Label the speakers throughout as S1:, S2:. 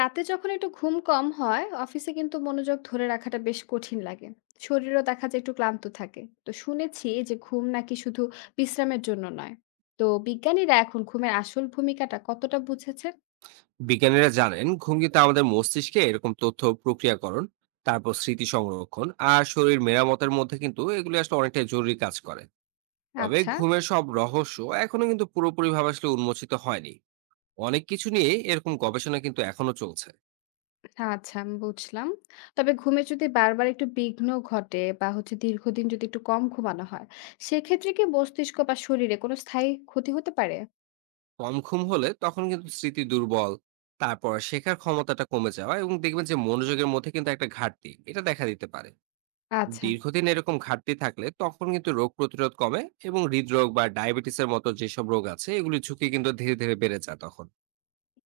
S1: রাতে যখন একটু ঘুম কম হয় অফিসে কিন্তু মনোযোগ ধরে রাখাটা বেশ কঠিন লাগে। শরীরও দেখা যায় একটু ক্লান্ত থাকে। তো শুনেছি যে ঘুম নাকি শুধু বিশ্রামের জন্য নয়। তো বিজ্ঞানীরা এখন ঘুমের আসল ভূমিকাটা কতটা বুঝেছেন?
S2: বিজ্ঞানীরা জানেন ঘুম কিন্তু আমাদের মস্তিষ্কে এরকম তথ্য প্রক্রিয়াকরণ, তারপর স্মৃতি সংরক্ষণ আর শরীর মেরামতের মধ্যে কিন্তু এগুলি আসলে অনেকটা জরুরি কাজ করে। তবে
S1: আচ্ছা।
S2: ঘুমের সব রহস্য এখনো কিন্তু পুরোপুরি ভাবে আসলে উন্মোচিত হয়নি। অনেক কিছু নিয়ে এরকম গবেষণা কিন্তু এখনো চলছে।
S1: আচ্ছা, আমি বুঝলাম। তবে ঘুমে যদি বারবার একটু বিঘ্ন ঘটে বা হচ্ছে দীর্ঘদিন যদি একটু কম ঘুমানো হয়, সেক্ষেত্রে কি মস্তিষ্ক বা শরীরে কোনো স্থায়ী ক্ষতি হতে পারে?
S2: কম ঘুম হলে তখন কিন্তু স্মৃতি দুর্বল, তারপর শেখার ক্ষমতাটা কমে যাওয়া এবং দেখবেন যে মনোযোগের মধ্যে কিন্তু একটা ঘাটতি এটা দেখা দিতে পারে।
S1: আচ্ছা।
S2: দীর্ঘদিন এরকম ঘাটতি থাকলে তখন কিন্তু রোগ প্রতিরোধ কমে এবং হৃদরোগ বা ডায়াবেটিসের মতো যেসব রোগ আছে এগুলি ঝুঁকি কিন্তু ধীরে ধীরে বেড়ে যায় তখন।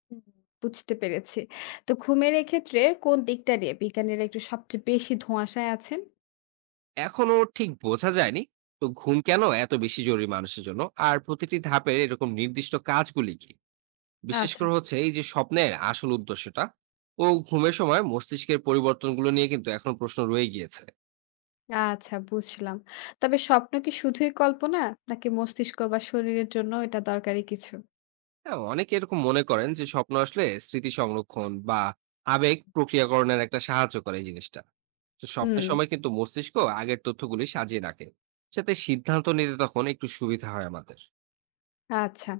S1: হুম, বুঝতে পেরেছি। তো ঘুমের এক্ষেত্রে কোন দিকটা নিয়ে বিজ্ঞানীরা একটু সবচেয়ে বেশি ধোঁয়াশায় আছেন?
S2: এখনো ঠিক বোঝা যায়নি তো ঘুম কেন এত বেশি জরুরি মানুষের জন্য, আর প্রতিটি ধাপের এরকম নির্দিষ্ট কাজগুলি কি, বিশেষ
S1: আচ্ছা।
S2: করে হচ্ছে এই যে স্বপ্নের আসল উদ্দেশ্যটা ও ঘুমের সময় মস্তিষ্কের পরিবর্তনগুলো নিয়ে কিন্তু এখন প্রশ্ন রয়ে গিয়েছে।
S1: আচ্ছা, বুঝলাম। তবে স্বপ্ন কি শুধুই কল্পনা? নাকি মস্তিষ্ক বা শরীরের জন্য এটা দরকারি কিছু?
S2: হ্যাঁ, অনেকে এরকম মনে করেন যে স্বপ্ন আসলে স্মৃতি সংরক্ষণ বা আবেগ প্রক্রিয়াকরণের একটা সাহায্য করে এই জিনিসটা। তো
S1: হুম।
S2: স্বপ্নের সময় কিন্তু মস্তিষ্ক আগের তথ্যগুলি সাজিয়ে রাখে, যাতে সিদ্ধান্ত নিতে তখন একটু সুবিধা হয় আমাদের।
S1: আচ্ছা।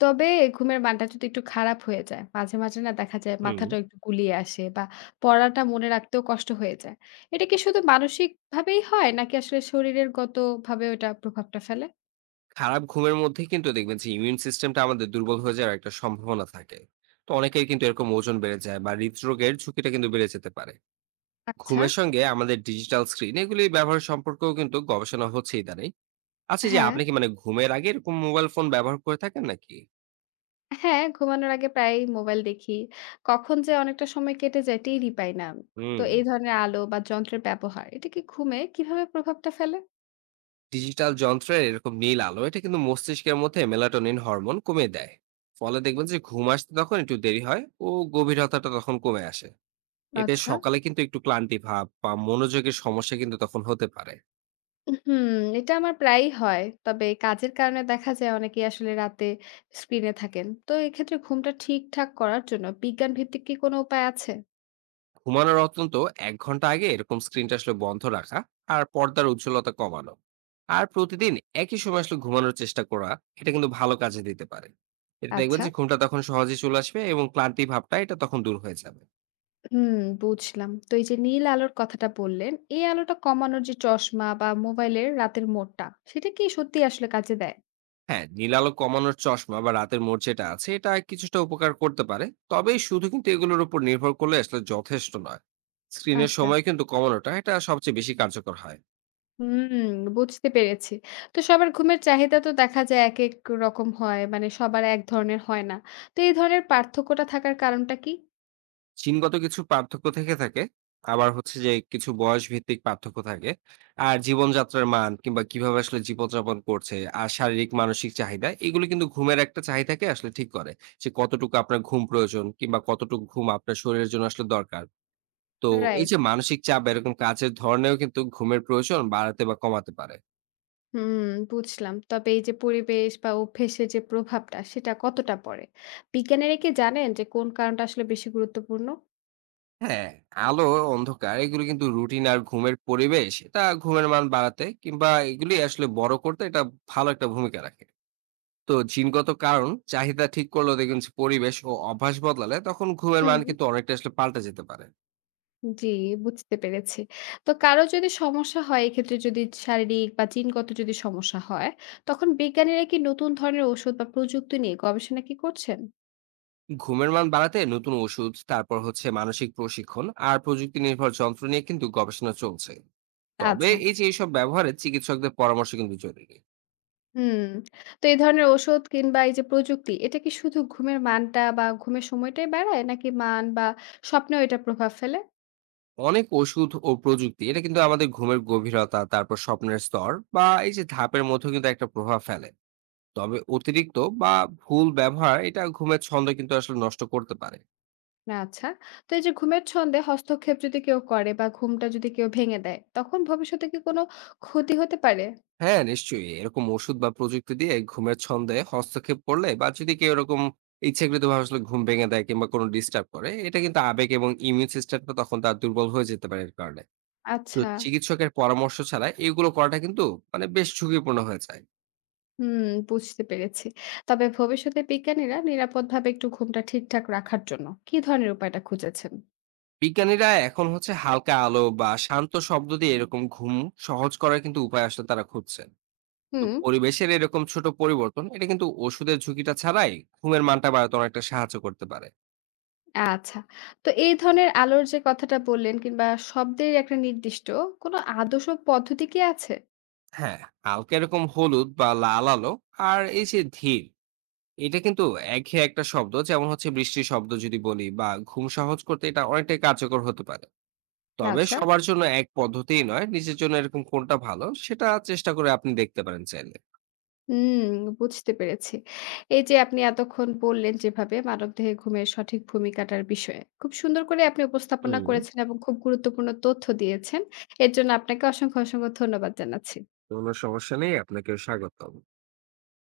S1: তবে ঘুমের মানটা যদি একটু খারাপ হয়ে যায়, মাঝে, মাঝে না দেখা যায়
S2: হুম।
S1: মাথাটা একটু গুলিয়ে আসে বা পড়াটা মনে রাখতেও কষ্ট হয়ে যায়। এটা কি শুধু মানসিকভাবেই হয় নাকি আসলে শরীরের গতভাবেও এটা প্রভাবটা ফেলে?
S2: খারাপ ঘুমের মধ্যে কিন্তু দেখবেন যে ইমিউন সিস্টেমটা আমাদের দুর্বল হয়ে যাওয়ার একটা সম্ভাবনা থাকে। তো অনেকের কিন্তু এরকম ওজন বেড়ে যায় বা হৃদরোগের ঝুঁকিটা কিন্তু বেড়ে যেতে পারে।
S1: আচ্ছা।
S2: ঘুমের সঙ্গে আমাদের ডিজিটাল স্ক্রিন এগুলি ব্যবহার সম্পর্কেও কিন্তু গবেষণা হচ্ছে ইদানিং। আচ্ছা, এই যে
S1: হ্যাঁ।
S2: আপনি কি মানে ঘুমের আগে এরকম মোবাইল ফোন ব্যবহার করে থাকেন নাকি?
S1: হ্যাঁ, ঘুমানোর আগে প্রায়ই মোবাইল দেখি। কখন যে অনেকটা সময় কেটে যায় টেরই পাই না। তো
S2: হুম।
S1: এই ধরনের আলো বা যন্ত্রের ব্যবহার এটা কি ঘুমে কিভাবে প্রভাবটা ফেলে?
S2: ডিজিটাল যন্ত্রের এরকম নীল আলো এটা কিন্তু মস্তিষ্কের মধ্যে মেলাটোনিন হরমোন কমিয়ে দেয়। ফলে দেখবেন যে ঘুম আসতে তখন একটু দেরি হয় ও গভীরতাটা তখন কমে আসে। এতে
S1: আচ্ছা।
S2: সকালে কিন্তু একটু ক্লান্তি ভাব বা মনোযোগের সমস্যা কিন্তু তখন হতে পারে।
S1: হুম, এটা আমার প্রায়ই হয়। তবে কাজের কারণে দেখা যায় অনেকেই আসলে রাতে স্ক্রিনে থাকেন। তো এক্ষেত্রে ঘুমটা ঠিকঠাক করার জন্য বিজ্ঞান ভিত্তিক কি কোনো উপায় আছে?
S2: ঘুমানোর অন্তত এক ঘন্টা আগে এরকম স্ক্রিনটা আসলে বন্ধ রাখা, আর পর্দার উজ্জ্বলতা কমানো, আর প্রতিদিন একই সময় আসলে ঘুমানোর চেষ্টা করা এটা কিন্তু ভালো কাজে দিতে পারে। এটা দেখবেন
S1: আচ্ছা।
S2: যে ঘুমটা তখন সহজে চলে আসবে এবং ক্লান্তি ভাবটা এটা তখন দূর হয়ে যাবে।
S1: হুম, বুঝলাম। তো এই যে নীল আলোর কথাটা বললেন, এই আলোটা কমানোর যে চশমা বা মোবাইলের রাতের মোডটা, সেটা কি সত্যিই আসলে কাজে দেয়?
S2: হ্যাঁ, নীলালো কমানোর চশমা বা রাতের মোড় যেটা আছে এটা কিছুটা উপকার করতে পারে, তবে শুধু কিন্তু এগুলোর উপর নির্ভর করলে আসলে যথেষ্ট নয়। স্ক্রিনের
S1: আচ্ছা।
S2: সময় কিন্তু কমানোটা এটা সবচেয়ে বেশি কার্যকর হয়।
S1: হুম, বুঝতে পেরেছি। তো সবার ঘুমের চাহিদা তো দেখা যায় একেক রকম হয়। মানে সবার এক ধরনের হয় না। তো এই ধরনের পার্থক্যটা থাকার কারণটা কি?
S2: জিনগত কিছু পার্থক্য থেকে থাকে। আবার হচ্ছে যে কিছু বয়স ভিত্তিক পার্থক্য থাকে। আর জীবনযাত্রার মান কিংবা কিভাবে আসলে জীবনযাপন করছে আর শারীরিক মানসিক চাহিদা এগুলো কিন্তু ঘুমের একটা চাহিদাকে আসলে ঠিক করে। যে কতটুকু আপনার ঘুম প্রয়োজন কিংবা কতটুকু ঘুম আপনার শরীরের জন্য আসলে দরকার। তো এই
S1: রাইট।
S2: যে মানসিক চাপ এরকম কাজের ধরনেও কিন্তু ঘুমের প্রয়োজন বাড়াতে বা কমাতে পারে।
S1: হুম, বুঝলাম। তবে এই যে পরিবেশ বা অভ্যেসের যে প্রভাবটা সেটা কতটা পড়ে? বিজ্ঞানীরা কি জানেন যে কোন কারণটা আসলে বেশি গুরুত্বপূর্ণ?
S2: হ্যাঁ, আলো, অন্ধকার এগুলো কিন্তু রুটিন আর ঘুমের পরিবেশ এটা ঘুমের মান বাড়াতে কিংবা এগুলি আসলে বড় করতে এটা ভালো একটা ভূমিকা রাখে। তো জিনগত কারণ চাহিদা ঠিক করলেও দেখবেন যে পরিবেশ ও অভ্যাস বদলালে তখন ঘুমের
S1: হুম।
S2: মান কিন্তু অনেকটা আসলে পাল্টে যেতে পারে।
S1: জি, বুঝতে পেরেছি। তো কারো যদি সমস্যা হয় এক্ষেত্রে যদি শারীরিক বা জিনগত যদি সমস্যা হয়, তখন বিজ্ঞানীরা কি নতুন ধরনের ওষুধ বা প্রযুক্তি নিয়ে গবেষণা কি করছেন?
S2: ঘুমের মান বাড়াতে নতুন ওষুধ, তারপর হচ্ছে মানসিক প্রশিক্ষণ আর প্রযুক্তি নির্ভর যন্ত্র নিয়ে কিন্তু গবেষণা চলছে। তবে
S1: আচ্ছা।
S2: এই যে এইসব ব্যবহারে চিকিৎসকদের পরামর্শ কিন্তু জরুরি।
S1: হুম। তো এই ধরনের ওষুধ কিংবা এই যে প্রযুক্তি, এটা কি শুধু ঘুমের মানটা বা ঘুমের সময়টাই বাড়ায়? নাকি মান বা স্বপ্নেও এটা প্রভাব ফেলে?
S2: অনেক ওষুধ ও প্রযুক্তি এটা কিন্তু আমাদের ঘুমের গভীরতা, তারপর স্বপ্নের স্তর বা এই যে ধাপের মধ্যে কিন্তু একটা প্রভাব ফেলে। তবে অতিরিক্ত বা ভুল ব্যবহার এটা ঘুমের ছন্দ কিন্তু আসলে নষ্ট করতে পারে।
S1: না আচ্ছা। তো এই যে ঘুমের ছন্দে হস্তক্ষেপ যদি কেউ করে বা ঘুমটা যদি কেউ ভেঙে দেয়, তখন ভবিষ্যতে কি কোনো ক্ষতি হতে পারে?
S2: হ্যাঁ, নিশ্চয়ই। এরকম ওষুধ বা প্রযুক্তি দিয়ে ঘুমের ছন্দে হস্তক্ষেপ করলে বা যদি কেউ এরকম ইচ্ছাকৃতভাবে আসলে ঘুম ভেঙে দেয় কিংবা কোনো ডিস্টার্ব করে, এটা কিন্তু আবেগ এবং ইমিউন সিস্টেমটা তখন তার দুর্বল হয়ে যেতে পারে এর কারণে। তো
S1: আচ্ছা।
S2: চিকিৎসকের পরামর্শ ছাড়া এগুলো করাটা কিন্তু মানে বেশ ঝুঁকিপূর্ণ হয়ে যায়।
S1: হুম, বুঝতে পেরেছি। তবে ভবিষ্যতে বিজ্ঞানীরা নিরাপদভাবে একটু ঘুমটা ঠিকঠাক রাখার জন্য কি ধরনের উপায়টা খুঁজেছেন?
S2: বিজ্ঞানীরা এখন হচ্ছে হালকা আলো বা শান্ত শব্দ দিয়ে এরকম ঘুম সহজ করার কিন্তু উপায় আসলে তারা খুঁজছেন। তো
S1: হুম।
S2: পরিবেশের এরকম ছোট পরিবর্তন, এটা কিন্তু ওষুধের ঝুঁকিটা ছাড়াই ঘুমের মানটা বাড়াতে অনেকটা সাহায্য করতে পারে।
S1: আচ্ছা। তো এই ধরনের আলোর যে কথাটা বললেন কিংবা শব্দের একটা নির্দিষ্ট কোনো আদর্শ পদ্ধতি কি আছে?
S2: হ্যাঁ, হালকা এরকম হলুদ বা লাল আলো আর এই যে ধীর এটা কিন্তু একঘেয়ে একটা শব্দ, যেমন হচ্ছে বৃষ্টির শব্দ যদি বলি, বা ঘুম সহজ করতে এটা অনেকটাই কার্যকর হতে পারে। তবে
S1: আচ্ছা।
S2: সবার জন্য এক পদ্ধতিই নয়, নিজের জন্য এরকম কোনটা ভালো সেটা চেষ্টা করে আপনি দেখতে পারেন চাইলে।
S1: হুম, বুঝতে পেরেছি। এই যে আপনি এতক্ষণ বললেন যেভাবে মানবদেহে ঘুমের সঠিক ভূমিকাটার বিষয়ে খুব সুন্দর করে আপনি উপস্থাপনা
S2: হুম।
S1: করেছেন এবং খুব গুরুত্বপূর্ণ তথ্য দিয়েছেন। এর জন্য আপনাকে অসংখ্য, অসংখ্য ধন্যবাদ জানাচ্ছি।
S2: কোনো সমস্যা নেই, আপনাকেও স্বাগত।